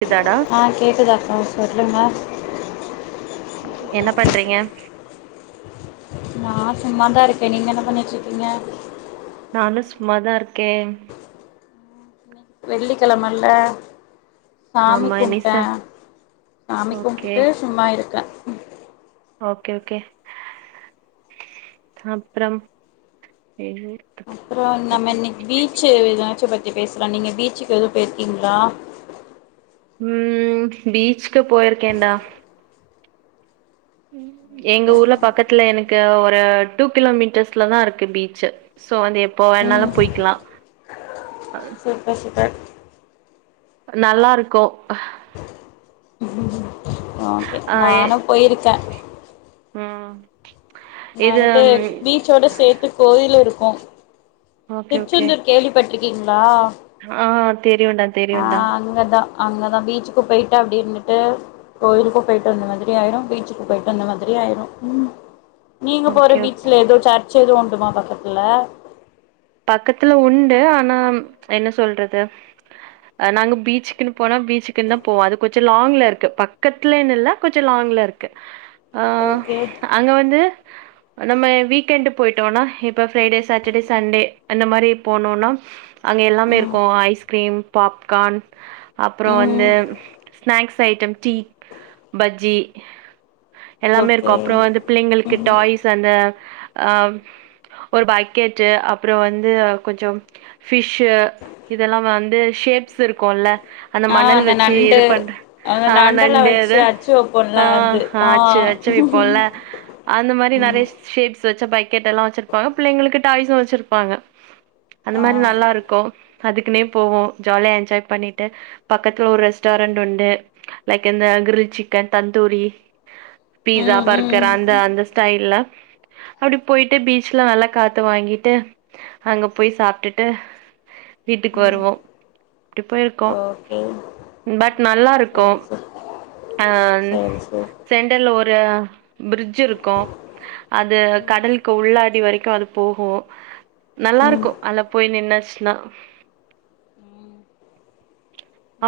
க்குதாடா ஆ கேக்குதாக்கா சொல்லுங்க என்ன பண்றீங்க நா சும்மா தா இருக்கே நீங்க என்ன பண்ணிட்ரிக்கீங்க நானு சும்மாதா இருக்கே வெள்ளிக்கெழமல்ல சாமி ஆமா இனிச கும்ட்டேன் சாமி ஓகே கும்ட்டுட்டு சும்மா இருக்கே உம் ஓகே ஓகே அப்றம் அப்றம் நம்ம இன்னைக்கி பீச்சு விளாட் பீச்ச பத்தி பேசலாம் நீங்க பீச்சுக்கு எதுவும் போயிருக்கீங்களா உம் பீச்சக்கு போயிருக்கேண்டா எங்க ஊர்ல பக்கத்துல எனக்கு ஒரு டூ கிலோமீட்டர்ஸ்லதா இருக்கு பீச்சு சோ அது எப்போ ம் வேணாலும் போயக்லா சூப்பர் சூப்பர் நல்லா இருக்கு ஓகே ஆ எ நானு போயிருக்கே [unintelligible] நா இது வந்துட்டு பீச்சோட சேத்து கோயிலு இருக் கோ திருச்செந்தூர் கேள்விப்பட்டிருக் இங்ளா ஆட் தெரியுண்டா தெரியுண்டா அங்கதா அங்கதா பீச்சுக்கு போயிட்டு அப்டி இருந்துட்டு கோயிலுக்கும் போயிட்டு வந்த மாதிரி ஆயிரு பீச்சுக்கு போயிட்டு வந்த மாதிரி ஆயிரு ம் நீங்க போற ஓகே ஓகே பீச்ல ஏதோ ஃசாட் செய்து கொண்டுமா பக்கத்துல பக்கத்துல உண்டு, ஆனா என்ன சொல்றது அ நாங்க பீச்சுக்குன்னு போனா பீச்சுக்குன்னுதா போவோ, அது கொச்சோ லாங்ல இருக்கு பக்கத்துலேன்னு இல்ல கொச்சோ லாங்ல இருக்கு. அ ஓகே அங்க வந்து நம்ம வீக்கெண்டு் போயிட்டோனா, இப்போ ஃபிரைடே, ஃசாட்டர்டே ஃசண்டே அந்த மாரி போனோன்னா அங்க எல்லாமே ம் இருக்கு ஐஸ்கிரீம் பாப்ஃகான் அப்பறோ ம் வந்து ஸ்நாக்ஸ் ப்ஸ் ஐட்டம் டீ, பஜ்ஜி எல்லாமே இருக்கொ, ஓகே அப்பறோ வந்து பிள்ளைங்ளுக்கு ம் டாய்ஸ் அந்த அ ஒரு ஃபக்கேட்டு அப் அப்றோ வந்து கொஞ்சம் ஃபிஷ்ஷு இதெல்லா வந்து ஷேப்ஸ் இருக்குல்ல அந்த ஆ மணல் வச்சு இது நண்டு பண் அந்த ஆ நண்டெல்லா நண்டு வச்சு இது அச்சு வைப்போம்ல ஆ அது ஆ அச்சு அச்சு வப்போ ல அந்த மாரி ம் நெறைய ஷேப்ஸ் அச்சு வச்ச பக்கெட்டல்லா வச்சிருப்பாங்க பிள்ளைங்களுக்கு டாய்ஸு வச்சிருப் ப்பாங்க அந்த ஆ மாரி நல்லாருக்கூ அதுக்குனே போவோ ஜாலியா என்ஜாய் பண்ணிட்டு பக்கத்துல ஒரு ரெஸ்டாரண்ட் உண்டு லைக் இந்த க்ரில் சிக்கன் தந்தூரி பீசா, ம் ம் பர்கர் அந்த அந்த ஸ்டைல்ல அப்டி போய்ட்டு பீச்ல நல்லா காத்து வாங்கிட்டு அங்க போய் சாப்டுட்டு வீட்டுக்கு ம் வருவோ அப்டி போயிருக்கோ ஓகே பட் நல்லாருக்கூம் சரி சரி ஆன் சரி சரி சென்டர்ல ஒர் ல ப்ரிட்ஜ் இருக்கூ அது ம் கடலுக்கு உள்ளடி வரைக்கூ அது போகூ ம் நல்லாருக்கூ அத்ல போய் நின்னு சினா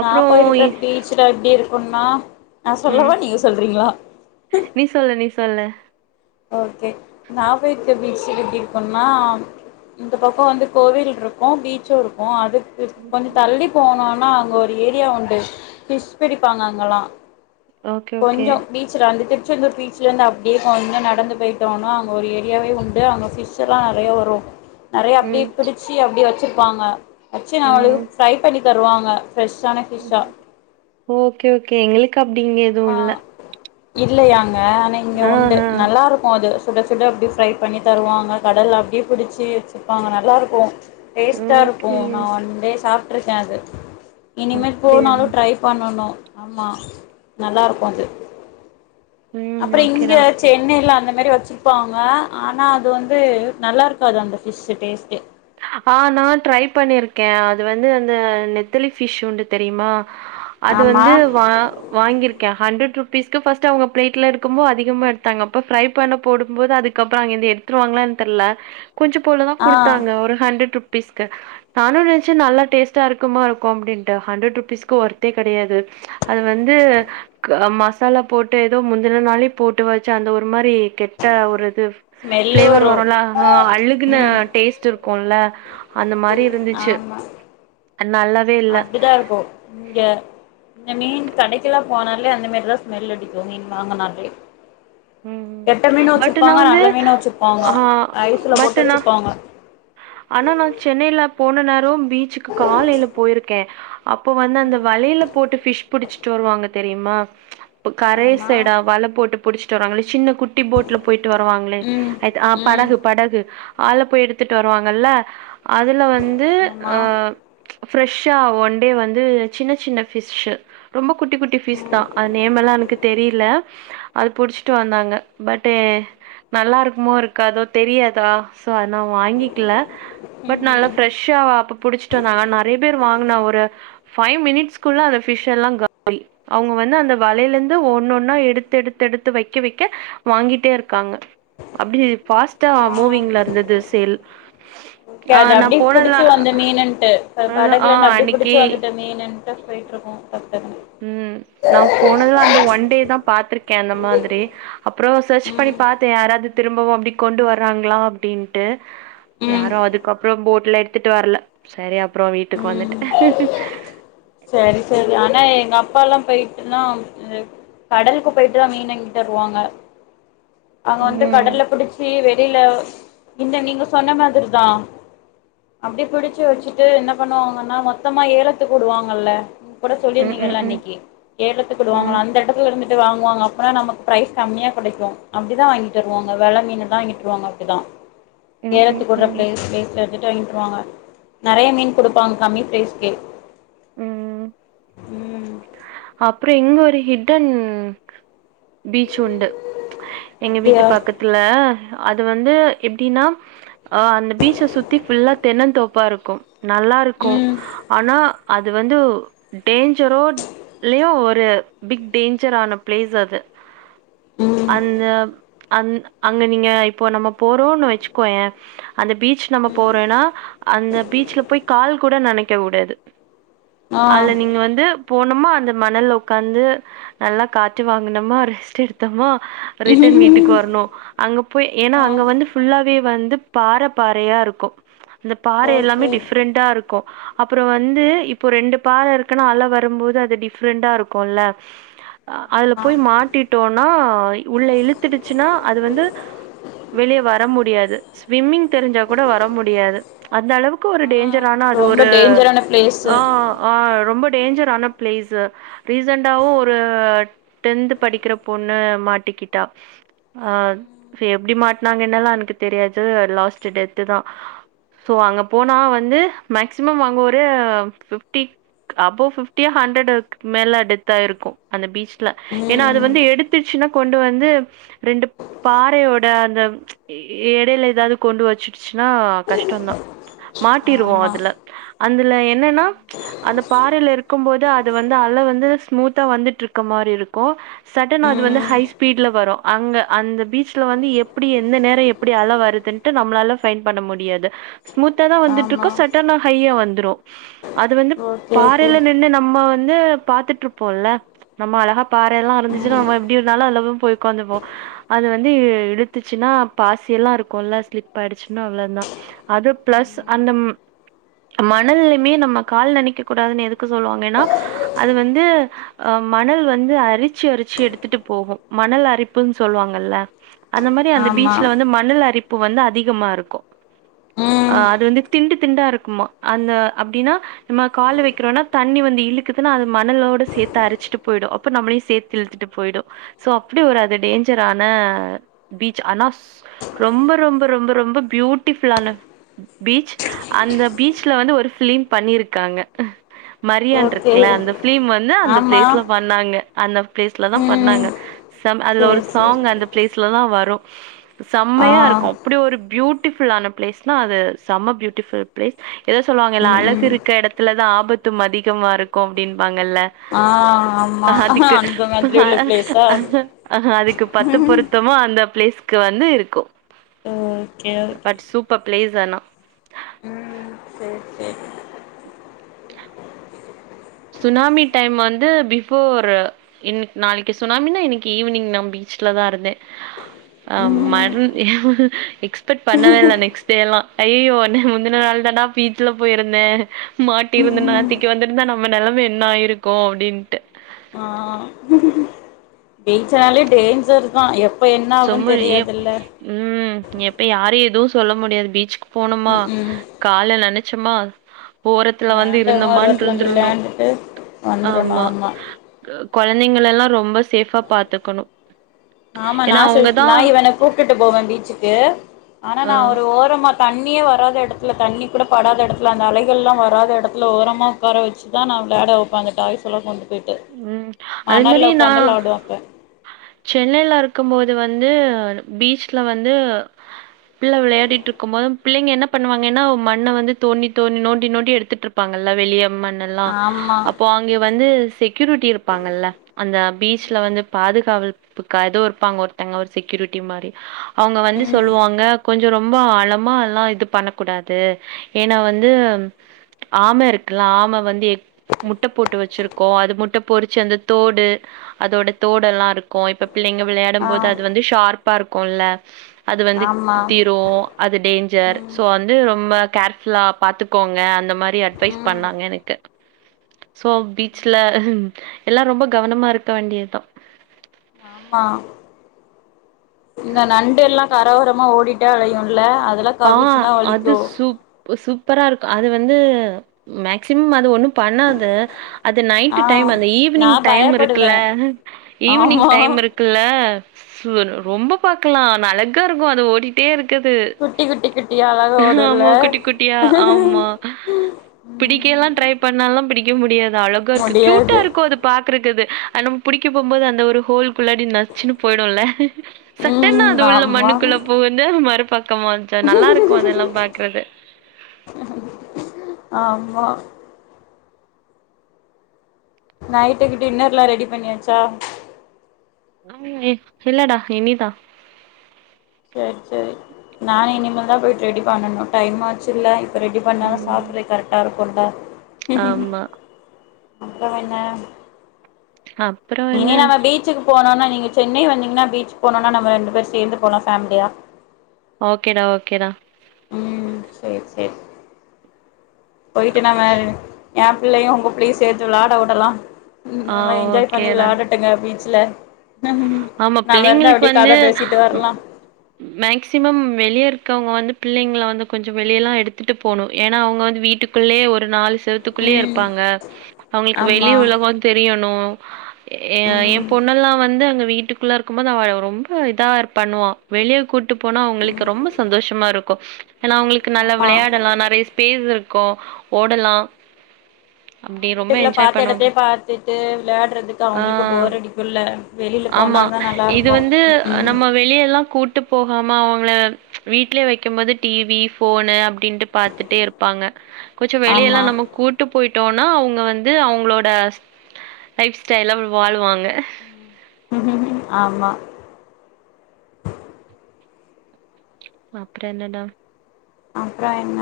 நா போயிருக்குற பீச்ல எப்டி இருக்கூன்னா நா ம் சொல்லவா நீங்க சொல்றீங்ளா நீ சொல்லு நீ சொல்லு ஓகே நா போயிருக்குற பீச்சு எப்டி இருக்கூன்னா இந்த பக்கோ வந்து கோவில்ருக்கூ பீச்சூ இருக்கூ அதுக் குத் கொஞ்சோ தள்ளி போனோ னா அங்க ஒரு ஏரியா உண்டு ஃபிஷ் பிடிப்பாங்க அங்கலா ஓகே ஓகே கொஞ்சோ பீச்ல வந்துட்டு டு இந்த பீச்லேந்து அப்டியே வாங் நடந்து போயிட்டோனா அங் ஒரு ஏரியாவே உண்டு அவங்க ஃபிஷ்ஷல்லா நறைய வரூ நிறைய ம் அப்டியே புடிச்சு அப்டியே வச்சு பாங்க அச்சு நா ம் அவளுக் ஃப்ரை பண்ணி தருவாங்க ஃப்ரெஷ்ஷான ஃபிஷ்ஷா ஓகே ஓகே எங்ளுக்கு அப்படிங்க தூ இல்ல இல்லையாங் ஆனா இங்க உண்டு ஆஹா, நல்லா இருக்கூ அது சுடச் சுட அப்டி ஃப்ரை பண்ணி தருவாங்க கடல்ல அப்டியே பிடிச்சி வச்சிப்பாங்க நல்லாருக்கூ டேஸ்ட்டாருக்கூ ஓகே நா ஒன்டே சாப் ட்ருக்கே அது இனிமேல் அப்படியா? போனாலூ ட்ரை பண்ணணூ ஆமா நல்லா இருக்கும் அது ம் அப்பற இங்க ஓகேடா. சென்னைல அந்த மாரி வச்சிருப்பாங்க ஆனா அது வந்து நல்லா இருக்காது அந்த ஃபிஷு டேஸ்ட்டே ஆ நா ட்ரை பண்ணிருக்கே அது வந்து அந்த நெத்தலி ஃபிஷ் உண்டு தெரியுமா அது ஆமா வந்து வா வாங்கிருக் ஹண்ட்ரட் ருபீஸ்க்கு ஃபஸ்ட் அவங்க பிளேட்ல எடுக்கும்போ அதிகமா எடுத்தாங்க அப்ப ஃப்ரை பண்ண போடும் போது அதுக்கப்பறோ அங்கேருந்து எடுத்துருவாங்களானு தெர்ல கொஞ்சோ போல தா ஆ குடுத்தாங்க ஒரு ஹண்ட்ரட் ருபீஸ்க்கு நானு நெனச்ச நல்லா இருக்கும் போல இருக்கும் அப்டின்ட்டு ஹண்ட்ரட் ருபீஸ்க்கு ஒர்த்தே கெடையாது அது வந்து க மசாலா போட்டு எதோ முந்தன நாளே போட்டு வச்சா அந்த ஒரு மாதிரி கெட்ட ஒரு [unintelligible] ஸ்மெல்லு ஃப்ளேவர் வரு வருல ஆ அழுகுன ம் டேஸ்ட் இருக் கொள்ள அந்த மாதிரி இருந்துச்சு ஆமா ஆ நல்லா அப்டிதா இருக்கு இங்க இங் மீன் கடைக்கெல்லா போனாலே அந்த மாரிதா ஸ்மெல் அடிக்கு மீன் வாங்கனாலே ம் ம் கெட்ட மீனு பட் நா வச்சிருப்பாங்க வந்து நல்ல மீனு வச்சிருப்பாங்க ஆஹ ஐஸ்ல பட் போட்டு நா வச்சிருப்பாங்க ஆனா நா சென்னையில போன நேரம் பீச்சுக்கு காலைல போயிருக்கே அப்போ வந்து அந்த ம் வலையில போட்டு ஃபிஷ் புடிச்சிட்டு வருவாங்க தெரியுமா கரைய ஆமா சைடா வல போட்டு புடிச் ட்டு வருவாங்கல சின்ன குட்டி போட்ல போயிட்டு வருவாங்களே ம் ஐட் ஆ ம் படகு படகு ஆள போய் எடுத்துட்டு வருவாங்கல்ல அதுல வந்து ஆமா ஆ ஃப்ரெஷ்ஷா ஒன்டே வந்து சின்ன சின்ன ஃபிஷ்ஷு ரொம்போ குட்டி குட்டி ஃபிஷ் தா அது நேம்மெல்லா எனக்கு தெரியல அது புடிச்சி ட்டு வந்தாங்க பட்டே நல்லாருக்குமோ இருக்காதோ தெரியாதா ஸோ அது நா வாங்கிக்கல ம் பட் நல்லா ம் ஃப்ரெஷ்ஷா அப்ப புடிச்சுட்டு வந்தாங்க நறைய பேரு வாங்குன ஒரு ஃபைவ் மினிட்ஸ்க்குள்ள அந்த ஃபிஷ்ஷெல்லா காலி அவங்க வந்து வலைலந்து ஒன்னொன்னா எடுத்தெடுத்தெடுத் து வைக்க வைக்க வாங்கிட்டே இருக்காங்க அப்டி ஃபாஸ்ட்டா ஆ மூவிங்ல இருந்துது தெல் ஓகே அத அப்டியே புடிச்சு வந்து மீனுன்ட்டு ஒரு ப ஆ படகுலருந்து அப்டியே புடிச்சு அன்னைக்கி வந்துட்ட மீனுன் ட்டு போயிட்டு இருக்கோ பட்டன் ம் நா போனதுல அந்த ஒன் டே தான் பா்த்ருக்கேன் அந்த மாதிரி அப்புறோ சர்ச் பண்ணி ம் பாத்தேன் யாராவது திரும்பவும் அப்டி கொண்டு வர்றாங்களா அப்டின்ட்டு ம் யாரும் அதுக்கப்புறோ போட்ல எடுத்துட்டு வரல சரி அப்றோ வீட்டுக்கு வந்துட்டே ம் சரி சரி ஆனா எங்க அப்பா எல்லாம் பேயிட்டுனா கடலுக்கு போயிட்டுதா மீனு வாங்கிட்டு வருவாங்க அவங்க வந்து ம் கடல்ல புடிச்சி வெ ளில இந்த நீங்க சொன்ன மாதிரி தா அப்டி பிடிச்சு வச்சுட்டு என்ன பண்ணுவாங்கன்னா மொத்தமா ஏலத்துக்குடுவாங் கல்ல கூட ம் ம் சொல்லியிருந்தீங்கல ம் இன்னைக்கு ஏலத்து வுடுவாங்கள ம் அந்த எடத்துல இருந்து ந்து வாங்குவாங்க அப்றோ நமக்கு பிரரைஸ் கம்மியா கிடைக்கும் அப்டிதா வாங்கிட்டு வருவாங்க வெல மீன் தா வாங்கிட்ருவாங்க அப்டிதா ம் ம் ஏலத்துக்குடுற ம் பிளே பிளேஸ்ல இருந்து வாங்கிட்டுருவாங்க நறைய மீன் கொடுப்பாங்க கம்மி பிரைஸ்கே ம் அப்புறோ இங்க ஒரு ஹிட்டன் பீச் உண்டு எங்க வீட்டு அப்டியா பக்கத்துல அது வந்து எப்டின்னா அ அந்த பீச்ச சுத்தி ஃபுல்லா தென்னந்தோப்பா இருக்கும் நல்லா இருக்கு ம் ஆனா அது வந்து டேஞ்சரோ இல்லையோ ஒரு பிக் டேஞ்சர் ஆன பிளேஸ் அது ம் அந்த அந் அங்க நீங்க இப்போ நம்ம போறோனு வச்சுக்கோயே அந்த பீச் நம்ம ம் போறோனா அந்த பீச்ல போய் கால் கூட நனைக்க வுடாது ஆ அதுல நீங்க வந்து போனுமா அந்த மணல்ல ஒக்காந்து நல்லா காற்று வாங்னமா ரெஸ்ட் எடுத்தமா ரிட்டன் வீட்டுக்கு வரணு அங்க போய் ஏன்னா ஆ அங்க வந்து ஃபுல்லாவே வந்து பாற பாறயா இருக்கு அந்த பாற எல்லாமே ஓகே டிஃப்ரெண்ட்டா இருக்கு அப்றோ வந்து ம் இப்போ ரெண்டு பாற இருக்குன்னா அல வரும்போது அது டிஃப் டிஃபரெண்டா இருக்குல்ல அதுல ஆமா போய் மாட்டிட்டோனா உள்ள இழுத்துடுச்சின்னா அது வந்து வெளிய வர முடியாது ஸ்விம்மிங் தெரிஞ்சா கூட வர முடியாது அந்த அளவுக்கு ஒரு ஆ டேஞ் டேஞ்சர் ஆனா அது ரொம்ப ஒரு டேஞ்சரான பிளேஸு ஆ ஆ ரொம்ப டேஞ்சர் ஆன பிளேஸ் இது ரீசண்டாவு ஒரு டென்த் படிக்கிற பொண்ணு மாட்டிக்கிட்டா ஆ எப்டி மாட்னாங்க என்ன எல்லா எனக்கு தெரியாது லாஸ்ட் டெத் தா சோ அங்க போனா வந்து மேக்ஸிமம் அங்க ஒரு பிப்டிக் அபவ் பிப்டி ஹண்ட்ரெட் மேல டெத்தாயிருக்கு அந்த பீச்ல ஏன்னா அது ம் வந்து எடுத்துச்சின்னா கொண்டு வந்து ரெண்டு பாறையோட அந்த இடேல ஏதாது கொண்டு வச்சிடுச்சின்னா கஷ்டோந்தா மாட்டிருவோ ஆமா அதுல அந்துல என்னன்னா அந்த பாறைல இருக்கும் போது அது அது வந்து அல வந்து ஸ்மூத்தா வந்துட்டு இருக்க மாரி இருக்கு சடெனா அது வந்து ம் ஹை ஸ்பீட்ல வரு அங்க அந்த பீச்ல வந்து எப்டி எந்த நேரோ எப்டி அல வருதுன்ட்டு நம்மளால பைண்ட் பண்ண முடியாது ஸ்மூத்தா தா வந்துட்டு ஆமா இருக்கு சடென்னா ஹையா வந்து வந்துரு அது வந்து ஓகே ஓகே பாறைல நின்னு நம்ம ந்து பாத்துட்ருப்போல்ல நம்ம அழகா பாறை எல்லா இருந்துச்சின்னா ம் நம்ம எப்டின்லாலு அதுலதா போய் ஒக்காந்துப்போ அது வந்து இழு இழுத்துச்சின்னா பாசி எல்லா இருக்குல்ல ஸ்லிப் ஆயிடுச்சின்னா அவ்ளோந்தா அது பிளஸ் அந்த மணல்லுமே நம்ம கால் நனைக்க கூடாதுன்னு எதுக்கு சொல்வாங்கேன்னா அது வந்து ஆ மணல் வந்து அரிச்சி அரிச்சி எடுத்துட்டு போகு மணல் அரிப்புன்னு சொல்வாங்கல்ல அந்த மாரி அந்த ஆமா பீச்ல வந்து மண்ணல் அரிப் ப்பு வந்து அதிகமா இருக்கூ ஆ ம் அது வந்து திண்டு திண்டா இருக்குமா அந்த அப்டின்னா நம்ம காலு வெக்கிறோனா தண்ணி வந்து இழுக் த்துசின்னா அது மணலோட சேத்து அரிச்சிட்டு போயிடு அப்ப நம்மளையு சேத்து இழுத்துட்டு போயிடு சோ அப்புடி ஒரு அது டேஞ்சரான பீச் ஆனா சூ ரொம்ப ரொம்ப ரொம்ப ரொம்ப பியூட்டிஃபுல்லான பீச் அந்த பீச்ல வந்து ஒரு ஃபிலிம் பண்ணிருக்காங்க மரியான்று ஓகே க்ல அந்த ஃபிலிம் வந்து அந்த ஆமா பிளேஸ்ல பண்ணாங்க அந்தப் பிளேஸ்ல தா ம் பண்ணாங்க செம் அதுல சேரி ஒரு சேரி சாங் அந்த பிளேஸ்ல தா வரூ ப்ப ஆ செம்மையா இருக்கூ அப்புடி ஒரு பியூட் ட்டிஃபுல்லான பிளேஸ்னா அது செம பியூட்டிஃபுல் பிளேஸ் எதோ சொல்லுவாங்கல்ல ம் அழகு ம் இருக்க எடத் த்துலதா ஆபத்தும் அதிகமா இருக் கோ அப்டின்பாங் நல்லே ஆ ஆமா அதுக்கு அந்த மாதிரி உள்ள பிளேஸா அதுக்கு பத்து பொருத்தமோ அந்த பிளேஸ் க்கு வந்து இருக்கோ ஓகே ஓகே பிளேஸானா ம் சேரி சேரி சுனாமி டைம் வந்து பிஃபோரு இன்னிக் நாளக்கி சுனாமினா இன்னிக்கி ஈவினீங் நா பீச்லதா இருந்தே ஆம் ம் மர்ன் எக்ஸ்பெக்ட் பண்ணவேலே நெக்ஸ்ட் டேலா ஐயோ நா முந்தன நாள் தாண்டா பீச்ல போயிருந்தே மாட்டிருந்தனா நேத்திக்கு வந்திந்தா நா நம்ம நெலமே என்னா ஆயிருக்கோ அப்டின்ட்டு பீச்சனாலே டேஞ்சர்தா எ [unintelligible] ம் எப்பையு யாரையு எதுவு சொல்ல முடியாது பீச்க்கு போணுமா ம் ம் கால நன ச்சமா ஓரத்துல வந்து விளையாண்டவங்க ஒரு இருந்தோமான் வாரத்துல அங்க இருந்துருந்தர்ணோ விளையாண்டுட்டு ஆமா கா கொழந்தைங்களெல்லா ரொம்ப சேஃப்பா பாத்துக்கணோ ஆமா நா சில் நாயிவன கூப்ட்டுட்டு போவே பீச்சுக்கே ஆனா அ நா ஒரு ஓரமா தண்ணீயே வராத எடத்துல தண்ணீ கூட படாத எடத்துல அந்த அலைகள்லா வராத எடத்துல ஓரமா ஒக்கார வெச்சுதா நா விளாட வெப்பே அங்க டாய்ஸ்யெல்லா கொண்டு போய்ட்டு ம் அதே மாரி மணல்ல நா உக்காந்து வெளாடுவா அப்ப சென்னைலே இரு க்கும் போது வந்து பீச்ல வந்து பிள்ள விளையாடிட்ருக்கும் போது பிள்ளைங்க என்ன பண்ணுவாங்கன்னா மண்ண வந்து தோண்டி தோணி நோண்டி நோண்டி எடுத்துட்ருப்பாங்கல்ல வெளிய மண்ணல்லா ஆமா அப்போ அங்கே வந்து க்யூரிட்டி இருப்பாங்கல்ல அந்த பீச்ல ம் வந்து பாதுகாவல்ப்புகாது ஒருப்பாங்க ஒருத்தங்க ஒரு செக்யூரிட்டி மாரி அவுங்க வந்து ம் ம் சொல்லுவாங்க கொஞ் ரொம்ப ஆழமா எல்லா இது பண்ணக்கூடாது ஏனா வந்து ஆம இருக்குல்லா ஆம வந்து எக் முட்ட போட்டு வெச்சிருக் கு அது முட் ட பொறிச்ச அந்த தோடு அதோட தோடெல்லா இருக்கு இப்ப பிள்ளைங்க ஆ விளையாடும் போது அது வந்து ஷார்ப் பா இருக்குல்ல அது வந்து ஆமா குத்திரு அது டேஞ்சர் ம் ஸோ வந்து ரொம்ப கேர்ஃபுல்லா பாத்துக்கோங்க அந்த மாரி அட்வைஸ் ம் பண்ணாங்க எனக்கு ஸோ பீச்ல எல்லா ரொம்ப கவனமா இருக்க வேண்டிய தா ஆமா இந்த நண்டெல்லா கர ஓரமா ஓடிட்டே அலையுல்ல அதெல்லா பா கவிச்சுன்னா அது வலிக்கு சூப் சூப் பரா இருக்கு அது வந்து மேக்சிமம் அது ஒன்னும் பண்ணாது அது ஆ நைட்டு டைம் அந்த நா ஈவினிங் டைம் இருக்குல்ல பயப்படுவே ஈவினிங் ஆமா டைம் இருக்குல்ல [unintelligible] ரொம்ப பாக்கலா அழகா இருக்கு அது ஓடிட்டே இருக்கது குட்டி குட்டி குட்டியா அழகா ஓடுல்ல ஆமா குட்டி குட்டியா ஆமா பிடிக்க எல்லா ம் ட்ரை பண்ணால்லா பிடிக்க முடியா அழகா இருக்கு க்யூட்டா முடியாது இருக்கு அது பாக் ட்ருக்குது அது நம் புடிக்க போம்போது அந்த ஒரு ஹோல்குள்ளாடி நச்சுன்னு போயிடுல்ல சட்டுன்னு அது ம் உள்ள ஆமா மண்ணுக்குள்ள புகுந்து மறு பக்கமா ச்ச நல்லாருக்கு அதெல்லா பாக்கறது ஆமா நைட்டுக்கு டின்னர்ல்லா ரெடி பண்ணியாச்சா? [unintelligible] இல்லடா இனி தா சேரி சேரி நானு இனிமேல் தா போய்ட் ரெடி பண்ணனு டைம் ஆச்சுல்ல இப்ப ரெடி பண்ணாதா ம் சாப்புட்றக்கு கரெக்டா இருக் கொண்டா ஆமா அப்றோ என்ன? அப்புறோ என்ன இனி நம்ம பீச்சுக்கு போனோனா நீங் க சென்னை வந்தீங்கன்னா பீச்சுக் போனோனா நம்ம ரெண்டு பேர் சேந்து போலா ஃபேம்லியா ஓகேடா ஓகேடா ம் சேரி சேரி போய்ட்டு நம்ம ஏ பிள்ளையு உங்க பிள்ளயு சேத்து விளாட வுடலா ம் ஆ நல்லா என்ஜாய் பண்ணி ஓகேடா விளையாடட்டுங்க பீச் ல ஆமா பிள்ளைங்களுக்கு வந்து பேசிட்டு வரலா மேக்சிமம் வெளியேருக்கவங்க வந்து பிள்ளைங்கள வந்து கொஞ்சோ வெளியல்லா எடுத்துட்டு போணு ஏனா அவங்க வந்து வீட்டுக்குள்ளே ஒரு நாள் செவத்துக்குள்ளேயே ம் இருப்பாங்க அவங்ளுக்கு வெளி ஆமா உலகோ தெரியணூ ஏ ஏ ம் பொண்ணல்லா வந்து அங்க வீட்டுக்குள்ளருக்கும்போது அவ ரொம்ப இதார் பண்ணுவா வெளிய கூட்டு போனா அவங்களுக்கு ம் ரொம்ப சந்தோஷமா இருக்கூ ஏனா அவுங்ளுக்கு நல்லா ஆமா வெளையாடலா நெறைய ஸ்பேஸ் இருக் கோ ஓடலா ஆ அப்டி ரொம்ப வீட்டுக்குள்ள என்ஜாய் பண்ணுவாங்க. பாத்தெடத்தயே பாத்துட்டு வெளையாடுறதுக்கு ஆ அவங்ளுக்கு போர் அடிக்கூல்ல வெளில ஆமா இது வந்து நம்ம வெளியெல்லா கூட்டு போகாம அவுங்கள வீட்லயே வெக்கும்போது டிவி ஃபோனு அப்டின்ட்டு பாத்துட்டேருப்பாங்க கொஞ்சோ வெளிய எல்லா ஆமா நம்ம கூட்டு போய்ட் டோனா அவுங்க வந்து அவுங்ளோட லைஃப் ஸ்டைல்ல வாழுவாங்க ஆமா அப்றோ என்னடா ஆ றோ என்ன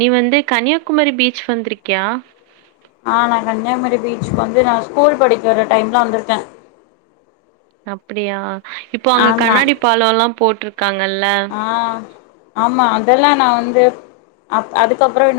நீ வந்து கன்னியாகுமரி பீச் வந்திருக்கியா ஆ நா கன்னியாகுமரி பீச்சுக் வந்து நா ஸ்கூல் படிக்கிற டைம்ல வந்திருக்கே அப்டியா இப்போ அங்க ஆமா கண்ணாடி பாலோலா போட்ருக் ஆ ஆமா அதெல்லா நா வந்து அப் அதுக்கப்றோ என்ன